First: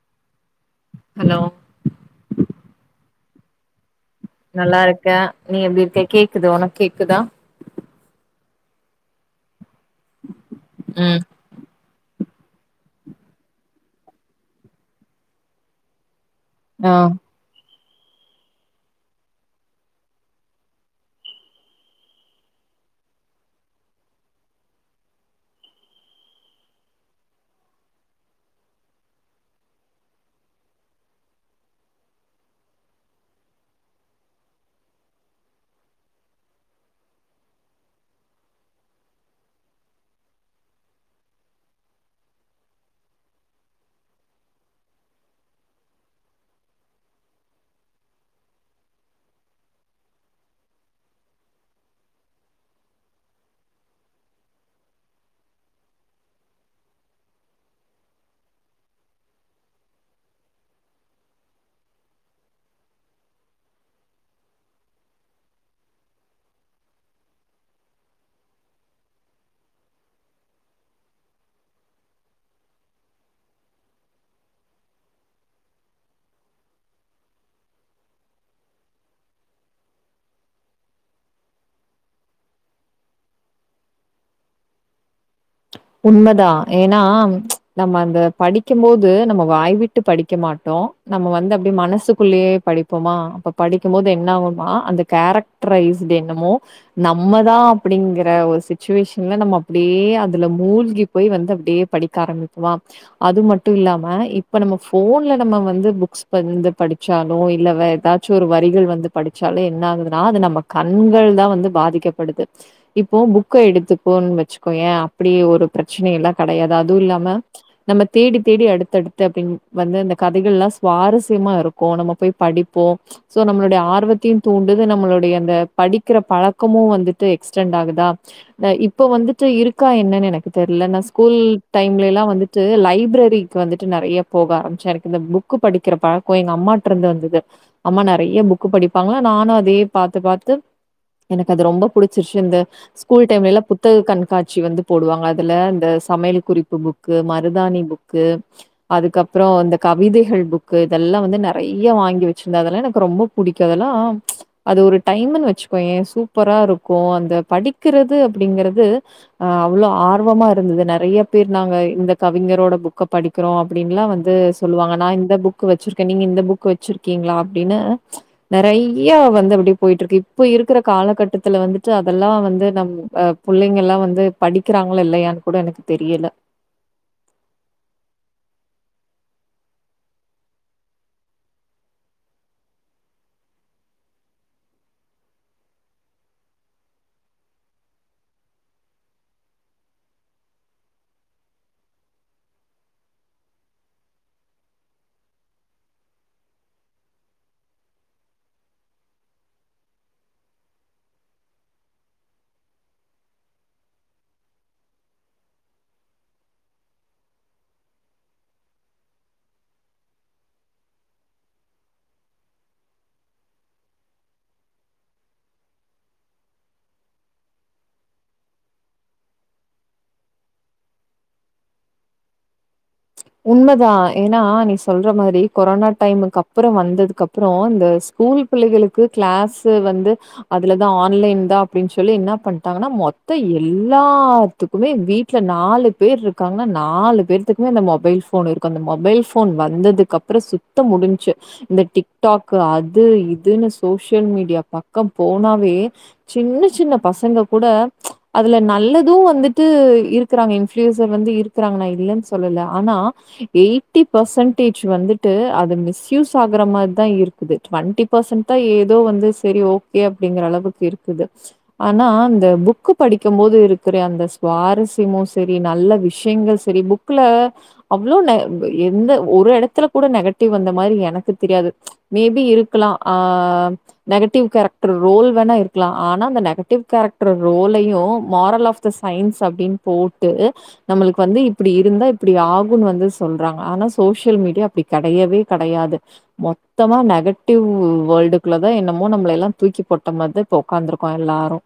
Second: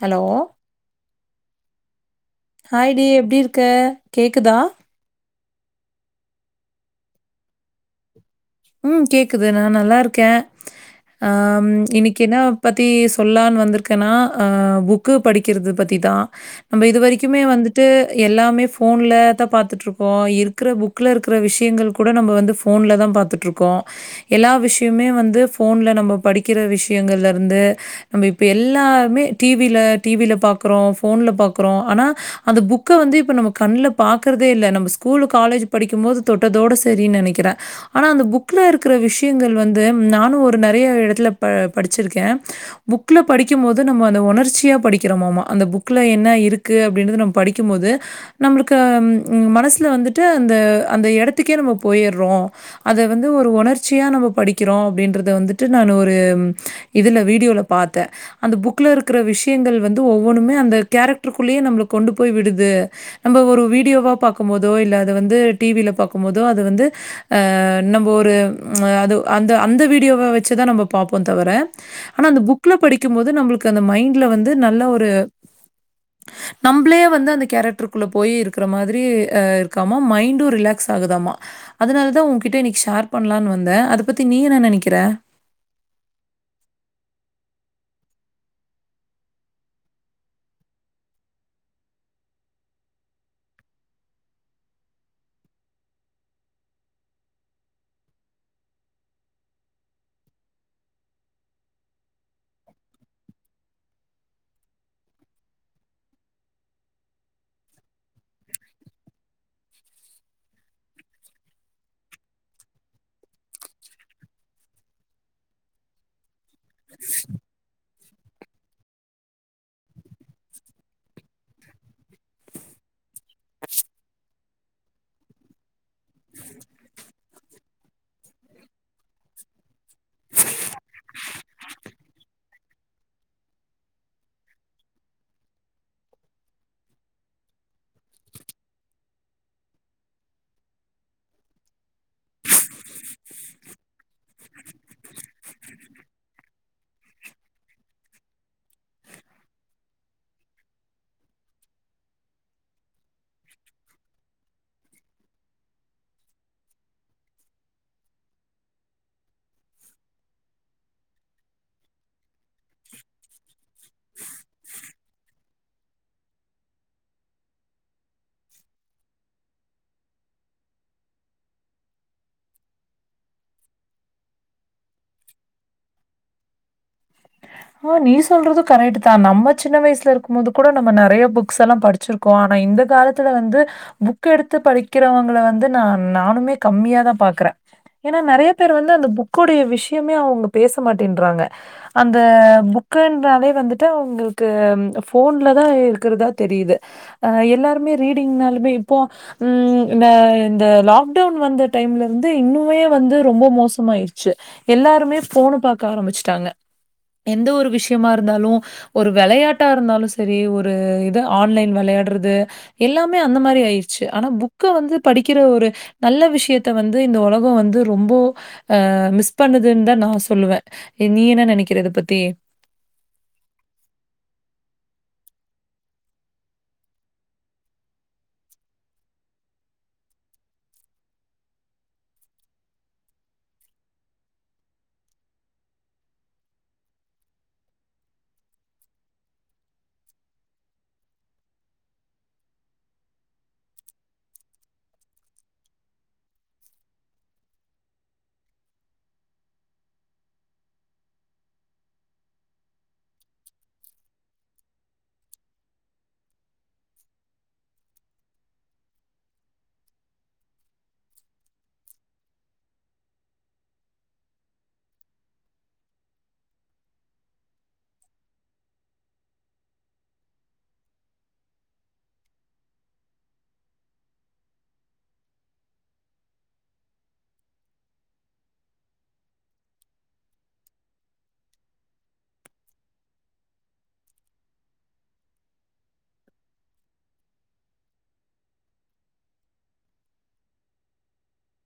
Hello hello ஹாய்டி எப்டி இருக்க கேக்குதா நல்லாருக்கே நீ எப்டி இருக்க கேக்குது ஒனக் கேக்குதா ம் கேக்குது நா நல்லா இருக்கேன் ம் ஆம் இன்னிக் கின்னா பத்தி சொல்லான்னு வந்திருக்கேன்னா ஆ புக்கு படிக்கிறது பத்தி தா நம்ப இது ஆ வரைக்குமே வந்துட் டு எல்லாமே ஃபோன்ல தா பாத்துட்ருக்கோ இருக்குற புக்குல இருக்குற விஷயங்கள் கூட நம்ப வந்து ஃபோன்ல தா பாத்துட் ட்ருகோ எல்லா விஷ்யும்மே வந்து போன்ல நம்ம படிக்கிற விஷ்யங்கள்ல இருந்து நம்ப இப்ப எல்லாமே டி வில டி வில பாக்குறோ போன்ல பாக்குறோ ஆனா அந்த புக்க வந்து இப்ப நம்ம கண்ல பாக்றதே இல்ல நம்ப ஸகூலு காலேஜ்ஜு படிக்கும் போது தொட்டதோட சரின் நெனைக்கிற ஆனா அந்த புக் புக்குல இருக்கிற விஷ்யங்கள் வந்து நானு ஒரு நெறைய எடத்துல ப படிச்சிருக்கே புக்குல படிக்கும் போது நம்ம அந்த ஒணர்ச்சியா படிக்கிறோமாமா அந்த புக்குல என்ன இருக்கு அப்டின்றத நம்ம படிக்கும்போது நம்மளுக்கு மனசில வந்துட்டு அந்த அந்த எடத்துக்கே நம்ம போயிர்ரோ அத வந்து ஒரு ஒணர்ச்சியா நம்ம படிக்கிறோ அப்டின்றத வந்துட்டு நானு ஒரு ம் இதுல வீடியோல பாத்தே அந்த புக்ல இருக்கிற விஷ்யங்கள் வந்து ஒவ்வொன்னுமே அந்த கேரக்ட்ருக்குள்ளேயே நம்மள கொண்டு போய் விடுது நம்ப ஒரு வீடியோவா பாக்கும் போதோ இல்ல அது வந்து டி வில பாக்கும் போதோ அது வந்து ஆ நம்ப ஒரு ச் அது அந்த அந்த வீடியோவ வச்சுதா நம்ப பாப்போந் தவர ஆனா அந்த புக்ல படிக்கும்போது நம்ளுக்கு அந்த மைண்ட்ல வந்து நல்ல ஒரு நம்ப்ளே வந்து அந்த கேரக்ட்ருகுள்ள போயி இருக்கற மாதிரி அ இருக்காமா மைண்டு ரிலாக்ஸ் ஆகுதாமா அதுனாலதா உங்க கிட்ட இன்னக்கி ஷேர் பண்ணலான்னு வந்தே அத பத்தி நீ என்ன நெனக்கிற உண்மதா ஏன்னா ச் நம்ம அந்த படிக்கம்போது நம்ம வாய்விட்டு படிக்க மாட்டோ நம்ம வந்து அப்டி மனசுக்குள்ளேயே படிப்போமா அப்ப படிக்கும் போது என்ன ஆகுன்னா அந்த கேரக்ட்ரைஸ்டு என்னமோ நம்மதா அப்படிங்கற ஒரு சிச்சுவேஷன்ல நம்ம அப்டியே அத அதுல மூழ்கி போய் வந்து அப்டியே படிக்க ஆரம்பிப்போமா அது மட்டு இல்லாம இப்ப நம்ம போன்ல நம்ம வந்து புக்ஸ் வந்து படிச்சாலு இல்ல வேற ஏதாச்சு ஒரு வரிகள் வந்து படிச்சாலு என்ன ஆகுதுன்னா அது நம்ம கண்கள் தா வந்து பாதிக்கப்படுது இப்போ புக்க எடுத்துப்போன்னு வச்சுக்கோயே அப்டி ஒரு பிரச்சனை எல்லா கெடையாது அதுவு இல்லாம நம்ம தேடி தேடி அடுத்தடுத்து அப்டின் வந்து அந்த கதைகள்லா சுவாரஸ்யமா இருக்கு நம்ம போய் படிப்போ ச் சோ நம்மளுடைய ஆர்வத்தையு தூண்டுது நம்மளுடைய அந்த படிக்கிற பழக்கமு வந்துட்டு எக்ஸ்டெண்ட் ஆகுதா இப்போ வந்துட்டு இரு கா என்னன்னு எனக்கு தெர்ல நா ஸ்கூல் டைம்லெலா வந்துட்டு லைப்ரேரிக்கு வந்துட்டு நெறைய போக ஆரம்பிச்சே எனக்கு இந்த புக்கு படிக்கிற பழக்கோ எங்க அம்மாட்டிருந்து வந்தது அம்மா நெறைய புக்கு படிப்பாங்களா நானு அதையே பாத்து பாத்து எனக்கு அது ரொம்ப புடிச்சிருச்சி இந்த ஸ்கூல் டைம்லெல்லா புத்தக கண்காட்ச் சி வந்து போடுவாங்க அதுல இந்த சமையல் குறிப்பு புக்கு மருதானி புக்கு அதுக்கப்புற இந்த கவிதைகள் புக்கு இதெல்லா வந்து நெறைய வாங்கி வச்சிருந்த அதெல்லா எனக்கு ரொம்ப புடிக்கு அதெல்லா ச் அது ஒரு டைம்ன்னு வச்சுக்கோயே சூப்பரா இருக்கு அந்த படிக்கிறது அப்படிங்கறது ஆ அவ்ளோ ஆர்வமா இருந்தது நெறைய பேர் நாங்க இந்த கவிஞரோட புக்க படிக்கிறோ அப்டின்லா வந்து சொல்லுவாங்க நா இந்த புக்கு வச்சிருக்கே நீங்க இந்த புக்கு வச்சிருக்கீங்களா அப்டின்னு ச் நெறைய வந்து அப்டி போயிட்டு இருக்கு இப்ப இருக்குற காலகட்டத்துல வந்துட்டு அதெல்லா வந்து நம் அ புள்ளைங்க எல்லா வந்து படிக்கிறாங்களா இல்லையான்னு கூட எனக்கு தெரியல ஓ நீ சொல்றது கரெட்டுதா நம்ம சின்ன வயசுல இருக்கும் போது கூட நம்ம நெறைய புக்ஸ் எல்லாம் படிச்சிருக்கோ ஆனா இந்த காலத்துல வந்து புக்க எடுத்து படிக்கிறவங்கள வந்து நா நானுமே கம்மியா தா பாக்குறே ஏன்னா நெறைய பேர் வந்து அந்த புக்கோடைய விஷயமே அவுங்க பேச மாட்டேன்றாங்க அந் த புக்குன்றாலே வந்துட்டு அவுங்களுக்கு போன்ல தா இருக்கிறதா தெரியுது அ எல்லாருமே ரீடிங்னாலுமே இப்போ ம் இந்த இந்த லாக்டவுன் வந்த டைம்லருந்து இன்னுமே வந்து ரொம்ப மோசமாயிருச்சு எல்லாருமே ஃபோனு பாக்க ஆரம்பிச்சுட்டாங்க எந்த ஒரு விஷயமா இருந்தாலு ஒரு வெளையாட்டா இருந்தாலு சரி ஒரு இது ஆன்லைன் வெளையாடுறது எல்லாமே அந்த மாரி ஆயிருச்சு ஆனா புக்க வந்து படிக்கிற ஒரு நல்ல விஷயத்த வந்து இந்த ஒலகொ வந்து ரொம்போ அ மிஸ் பண்ணுதுன்னுதா நான் சொல்லுவ ஏ நீ என்ன நெனக்கிற இத பத்தி ச் உண்மதா ஏன்னா நீ சொல்ற மாரி கொரோனா டைமுக்கு அப்புற வந்ததுக்கு அப்றோ இந்த ஸ்கூல் பிள்ளைகளுக்கு கிளாஸ்ஸு வந்து அதுலதா ஆன்லைன் தா அப்டின் சொல்லி இன்னா பண்ட்டாங்கன்னா மொத்த எல்லாத்துக்குமே வீட்ல நாலு பேர் இருக்காங்கன்னா நாலு பேர்துக்குமே அந்த மொ பைல் ஃபோன் இருக்கு அந்த மொபைல் ஃபோன் வந்ததுக்கு அப்புற சுத்த முடிஞ்ச்சு இந்த டிக்டாக்கு அது இதுன்னு சோசியல் மீடியா பக்கம் போனாவே சின்ன சின்ன பசங்க கூட ச் அதுல நல்லது வந்துட்டு இருக்குறாங்க இன்ஃப்ளியூசர் வந்து இருக்குறாங்க நா இல்லேன்னு சொல்லல ஆனா எய்ட்டி பர்சன்டேஜ் வந்துட்டு அது மிஸ்யூஸ் ஆகுற மார்தா இருக்குது டுவெண்ட்டி பர்சன்ட் தா ஏதோ வந்து சரி ஓகே அப்படிங்கிற அளவுக்கு இருக்குது ஆனா இந்த புக்கு படிக்கும் போது இருக்கிற அந்த சுவாரஸ்யமு சரி நல்ல விஷ்யங்கள் சரி புக்ல அவ்ளோ ந எந்த ஒரு எடத்துல கூட நெகட்டிவ் வந்த மாரி எனக்கு தெரியாது ச் மேபி இருக்கலா ஆ நெகட்டிவ் கேரக்டர் ரோல் வேணா இருக்லா ஆனா அந்த நெகட்டிவ் கேரக்டர் ரோலையு மாரல் ஆஃப் த சய்ன்ஸ் அப்டின் போட்டு நம்மளுக்கு வந்து இப்டி இருந்தா இப்டி ஆகுன்னு வந்து சொல்றாங்க ஆனா சோஷியல் மீடியா அப்டி கெடையவே கடையாது மொத்தமா நெகட்டிவ் வேர்ல்டுக்குள்ள தா என்னமோ நம்மள எல்லா தூக்கி போட்ட மார்த இப்ப உக்காந்துருக்கோ எல்லாரு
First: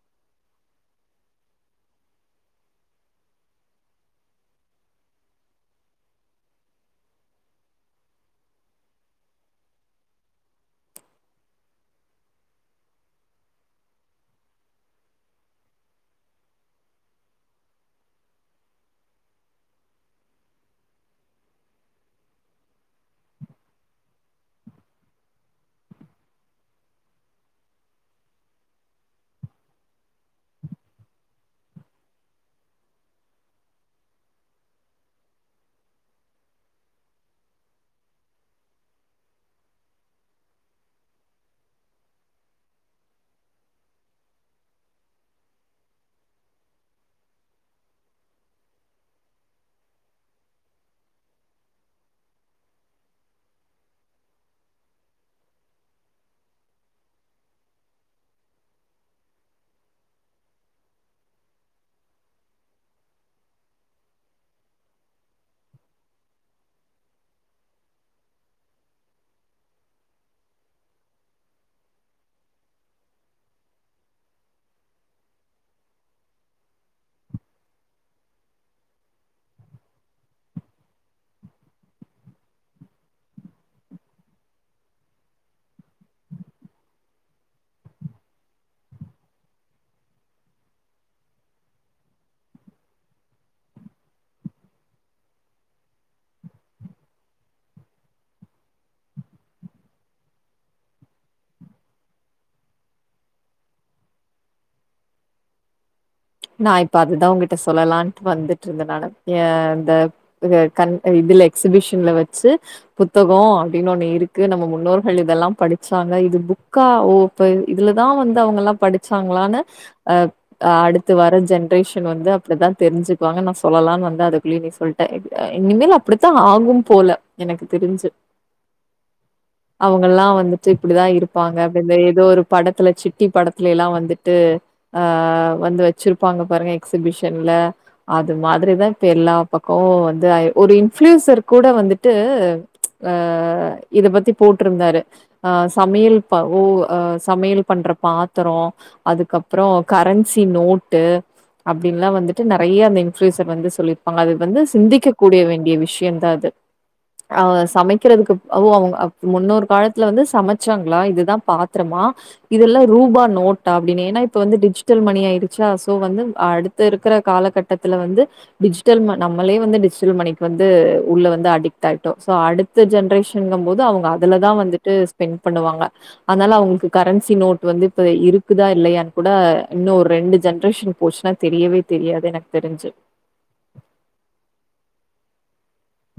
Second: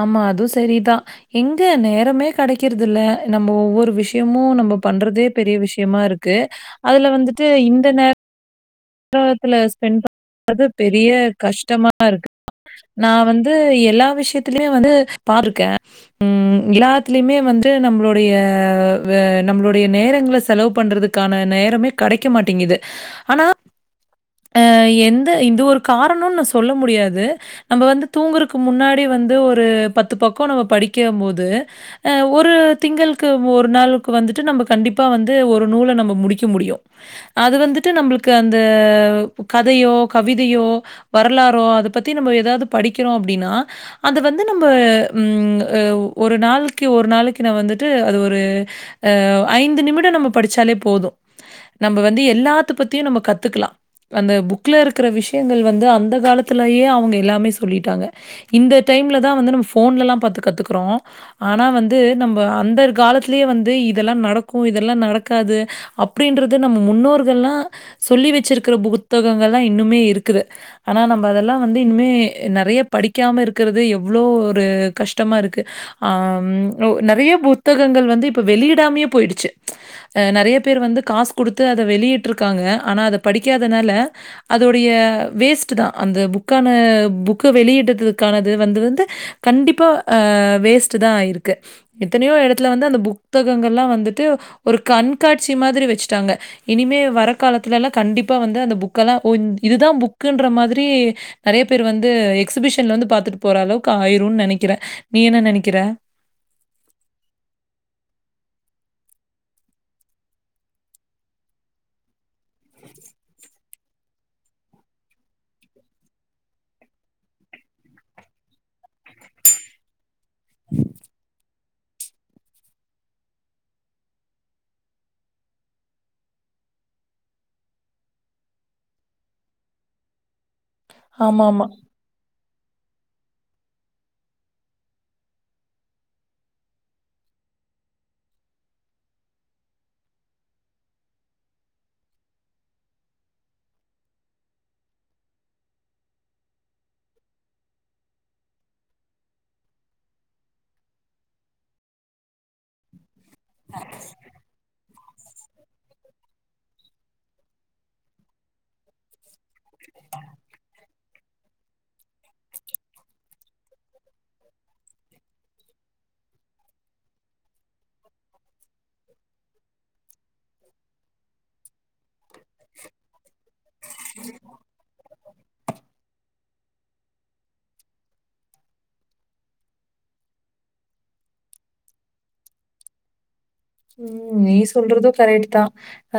ஆமா அது சரிதா எங்க நேரமே கடைக்கிறதுல்ல நம்ப ஒவ்வொரு விஷயமு நம்ப பண்றதே பெரிய விஷ்யமா இருக்கு அதுல வந்துட்டு இந்த நேர த்துல ஸ்பெண்ட் பண்றது பெரிய கஷ்டமா இருக்கு நான் வந்து எல்லா விஷயத்திலயுமே வந்து பாத்ருக்கேன் ம் எல்லாத்திலயுமே வந்து நம்மளுடய நம்மளுோடைய நேரங்களை செலவு பண்றதுக்கான நேரமே கெடக்க மாட்டேங்குது ஆனா அ எந்த இது ஒரு காரணொனு சொல்ல முடியாது நம்ப வந்து தூங்குறக்கு முன்னாடி வந்து ஒரு பத்து பக்கம் நம்ம படிக்கம் போது அ ஒரு திங்களுக்கு ஒரு நாளுக்கு வந்துட்டு நம்ப கண்டிப்பா வந்து ஒரு நூல நம்ப முடிக்க முடியும்‌ அது வந்துட்டு நம்பளுக்கு அந்த கதையோ கவிதையோ வரலாறோ அது பத்தி நம்ப ஏதாவது படிக்கிறோம் அப்டின்னா அத வந்து நம்ப ம் ஒரு நாளைக்கு ஒரு நாளைக்கு நான் வந்துட்டு அது ஒரு அ ஐந்து நிமிடம் நம்ம படிச்சாலே போதும் நம்ப வந்து எல்லாத்த பத்தியும் நம்ப கத்துக்கலாம் அந்த புக்ல இருக்கிற விஷயங்கள் வந்து அந்த காலத்துலயே அவுங்க எல்லாமே சொல்லிட்டாங்க இந்த டைம்ல தான் வந்து நம்ம ஃபோன்லல்லாம் பாத்து கத்துக்கறோ ஆனா வந்து நம்ப அந்தர் காலத்திலயே வந்து இதெல்லா நடக்கும் இதெல்லா நடக்காது அப்டின்றது நம்ம முன்னோர்கள்லா சொல்லி வச்சிருக்கிற புக் புத்தகங்கள்லாம் இன்னுமே இருக்குது ஆனா நம்ப அதெல்லாம் வந்து இன்னுமே நறைய படிக்காம இருக்கிறது எவ்ளோ ஒரு கஷ்டமா இருக்கு அ ம் நறைய புத்தகங்கள் வந்து இப்போ வெளியிடாமையே போயிடுச்சு அ நறைய பேர் வந்து காசு கொடுத்து அத வெளியிட்டுருக்காங்க ஆனா அத படிக்காதனால அதோடைய வேஸ்ட் தான் அந்த புக்கான புக்க வெளியிடுறதுக்கானது வந்து வந்து கண்டிப்பா வேஸ்ட் தான் ஆயிருக்கு எத்தனையோ எடத்துல வந்து அந்த புத்தகங்கள்லா வந்துட்டு ஒரு கண்காட்சி மாதிரி வச்சுட்டாங்க இனிமே வரக்காலத்துல எல்லா கண்டிப்பா வந்து அந்த புக் புக்கலா ஓ இந் இதுதான் புக்குன்ற மாதிரி நறைய பேர் வந்து எக்ஸிபிஷன்ல வந்து பாத்துட்டு போற அளவுக்கு ஆயிருந் நெனக்கிறன் நீ என்ன நெனைக்கிற நான் இப்ப அதுதான் உங்கிட்ட சொல்லலான்ட்டு வந்துட்டுருந்த நானு ய இந்த கண் இதுல எக்ஸிபிஷன்ல வச்சு புத்தகம் அப்டின்னு ஒண்ணு இருக்கு நம்ம முன்னோர்கள் இதெல்லாம் படிச்சாங்க இது புக்கா ஓ ப்ப இதுலதான் வந்து அவுங்கல்லாம் படிச்சாங்களானு அ அடுத் த்து வர ஜென்ரேஷன் வந்து அப்டித்தான் தெரிஞ்சுக்குவாங்க நான் சொல்லலானு வந்த அதுக்குள்ளய நீ சொல்ட்ட இனிமேல் அப்டித்தான் ஆகும் போல எனக்கு தெரிஞ்சு அவுங்கல்லாம் வந்துட் டு இப்டிதான் இருப்பாங்க ஆமாமா. அப்டின்டு ஏதோ ஒரு படத்துல சிட்டி படத்துல எல்லா வந்துட்டு அ வந்து வச்சிருப்பாங்க பாருங்க எக்ஸிபிஷன்ல அது மாதிரிதான் இப்ப எல்லா பக்கமும் வந்து ஒரு இன்ஃபுளுயன்சர் கூட வந்துட்டு‌ ச் அ இத பத்தி போட்ருந்தாரு அ சமையல் ப ஓ சமையல் பண்ற பாத்தரோ அதுக்கப்புறோ கரன்சி நோட் ட்டு அப்டின்ல்லா வந்துட்டு நறைய அந்த இன் ப்ரூயுஸர் வந்து சொல்லியிருப்பாங்க அது வந்து சிந்திக்கக்க கூடிய வேண்டிய விஷயம் தான் அது ஆ சமைக்குறதுக்கு [unintelligible] அவங்க முன்னொரு காலத்துல வந்து சமச்சாங்ளா இதுதா பாத்ரமா இதுல்லா ரூபா நோட்டா அப்டினு ஏனா இப்ப வந்து டிஜிட்டல் மணி ஆயி சா சோ வந்து அடுத்த இருக்ற காலகட்டத்துல வந்து டிஜிட்டல் ம நம்மளே வந்து டிஜிட்டல் மணிக்கு வந்து உள்ள வந்து அடிக்ட்டாயிட்டோ சோ அடுத்த ஜென்ரேஷங்கும்போது அவுங்க அதுலதா வந்துட்டு ஸ்பெண்ட் பண்ணுவாங்க அனால அவுங்ளுக்கு கரன்சி நோட் வந்து இப்ப இருக்குதா இல்லையான் குட இன்னு ஒரெண்டு ஜென்ரேஷன் போச்சுன்னா தெரியவே தெரியாது எனக்கு தெரிஞ்சு ம் நீ சொல்றது கரெட் தா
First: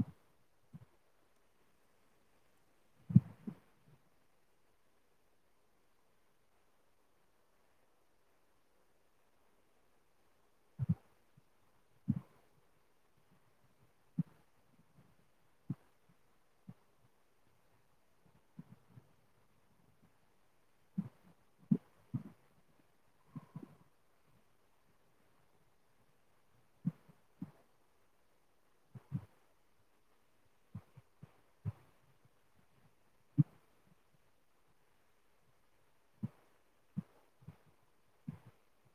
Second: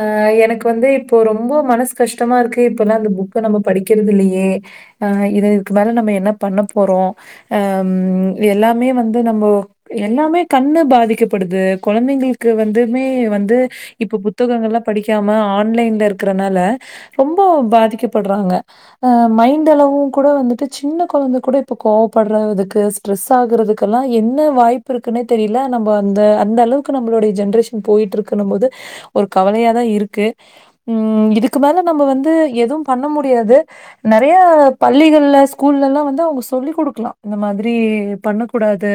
அ எனக்கு வந்து இப்போ ரொம்ப மனச கஷ்டமாருக்கு இப்பலா அந்த புக்க நம்ம படிக்கிறது இல்லையே அ இத இதுக்கு மேல நம்ம என்ன பண்ண போறோ அம் எல்லாமே வந்து நம்போ எல்லாமே கண்ணு பாதிக்கப்படுது கொழந்தைங்களுக் கு வந்துமே வந்து இப்ப புத்தகங்கள்லா படிக்காம ஆன்லைன்ல ருக்றனால ரொம்ப பாதிக்கப்பட்றாங்க ஆ மைண்ட் அளவு குட வந்துட்டு சின்ன கொழந்த குட இப்ப கோவப்பட்ற இதுக்கு ஸ்ட்ரெஸ் ஆகுறதுக்குலா என்ன வாய்ப்புருக்குனே தெரில நம்ம அந்த அந்த அளவுக்கு நம்ளுடைய ஜென்ரேஷன் போய்ட்டு ருக்குன்னு போது ஒரு கவலையா தா இருக்கு‌ ம் இதுக்கு மேல நம்ம வந்து எதும் பண்ண முடியாது நறைய பள்ளிகள்ல ஸ்கூல்லலா வந்து அவங்க சொல்லி குடுக்கலா இந்த மாதிரி பண்ணக்கூடாது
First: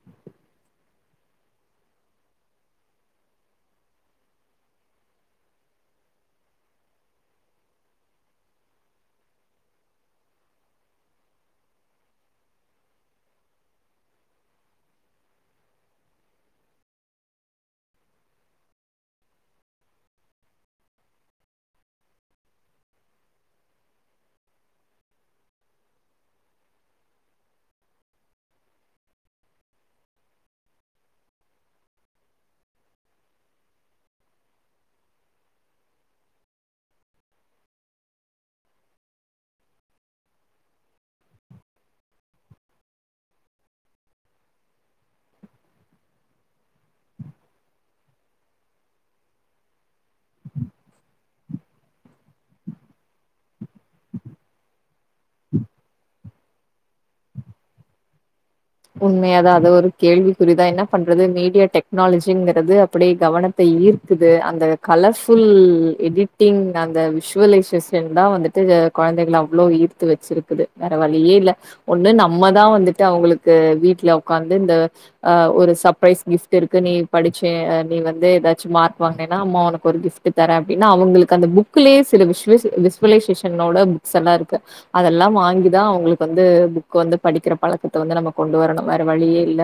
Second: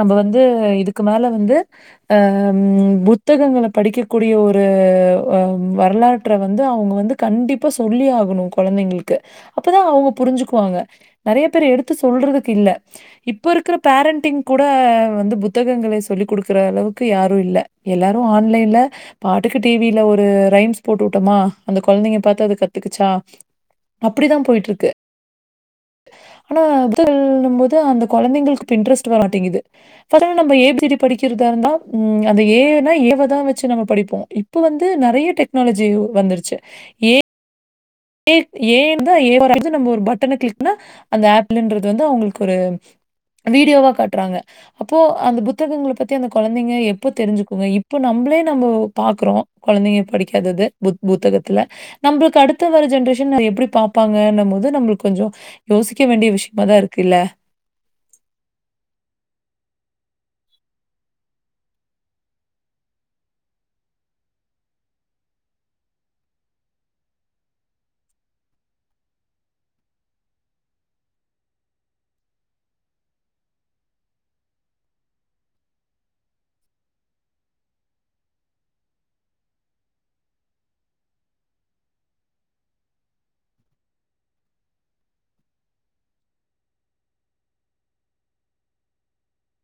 நம்ம வந்து இதுக்கு மேல வந்து அ ம் புத்தகங்கள படிக்கக்கூடிய ஒரு வ வரலாற்ற வந்து அவங்க வந்து கண்டிப்பா சொல்லி ஆகணு கொழந்தைங்களுக்கு அப்பதா அவங்க புரிஞ்சுக்குவாங்க நறைய பேர் எடுத்து சொல்றதுக்கு இல்ல இப்போ இருக்ற பேரண்டிங் கூட வந்து புத்தகங்கள சொல்லி குடுக்கற அளவுக்கு யாரு ரு இல்ல எல்லாரு ஆன்லைன்ல பாட்டுக்கு டிவில ஒரு ரெய்ம்ஸ் போட்டு வுட்டமா அந்த கொழந்தங்க பாத்து அத கத்துகிச்சா அப்டி தா போய்டுருக்கு ஆனா அது [unintelligible] ன்னும் போது அந்த கொழந்தங்களுக்கு இன்டரஸ்ட் வர மாட்டேங்குது இப்பதா நம்ப ஏபிசிடி படிக்கறதாருந்தா ம் அந்த ஏனா ஏவதா வச்சு நம்ம படிப்போ இப்ப வந்து நறைய டெக்னாலஜி வந்துருச்சு ஏ ஏ ஏ இருந்தா [unintelligible] நம்ம ஒரு பட்டன கிள்னா அந்த ஆப்பிலன்றது வந்து அவங்களுக்கு ஒரு வீடியோவா காட்றாங்க அப்போ அந்த புத்தகங்கள் பத்தி அந்த கொழந்தைங்க எப்ப தெரிஞ்சுக்குங்க இப்ப நம்ளே நம்போ பாக்றோ கொழந்தைங்க படிக்காதது புத்தகத்துல நம்ளுக்கு அடுத்து அத்து வர்ர ஜென்ரேஷன் அத எப்டி பாப்பாங்க ன்னும் போது நம்ளுக்கு கொஞ்சோ ரோசிக்க வேண்டிய விஷ்யமாதாருக்கு இல்ல உண்மையா தா அது ஒரு கேள்விக்குறிதா என்ன பண்றது மீடியா டெக்னாலஜிங்றது அப்டே கவனத்த ஈர்க்குது அந்த கலர்ஃபுல் ம் எடிட்டிங் அந்த விஷுவலைசேஷன் தா வந்துட்டு கொழந்தைகள அவ்ளோ ஈர்த்து வச்சிருக்குது வேற வழியே இல்ல ஒன்னு நம்மதா வந்துட்டு அவங்ளுக்கு கு வீட்ல ஒக்காந்து இந்த அ ஒரு சப்ரைஸ் கிஃப்ட் இருக்கு நீ படிச்ச அ நீ வந்து எதாச்சு மார்க் வாங்னேனா அம்மா உனக்கு ஒரு கிஃப்ட் தரே அப்டின்னு அவுங்ளுக்கு அந்த புக்லே சில விசுவேஸ் விஷ்வலைசேஷனோட புக்ஸ் எல்லாருக்கு அதெல்லா வாங்கிதா அவுங்களுக்கு வந்து புக் வந்து படிக்ற பழக்கத்த வந்து கொண்டு வரணு வேற வழியே இல்ல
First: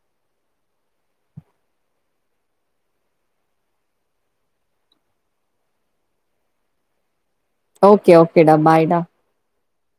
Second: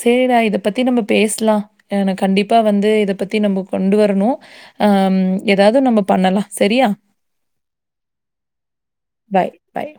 சேரிடா இத பத்தி நம்ம பேசலா கண்டிப்பா வந்து இத பத்தி நம்ம கொண்டு வரணு அ ம் எதாது நம்ம பண்ணலா சரியா ஓகே ஓகேடா பாய்டா பாய், பாய்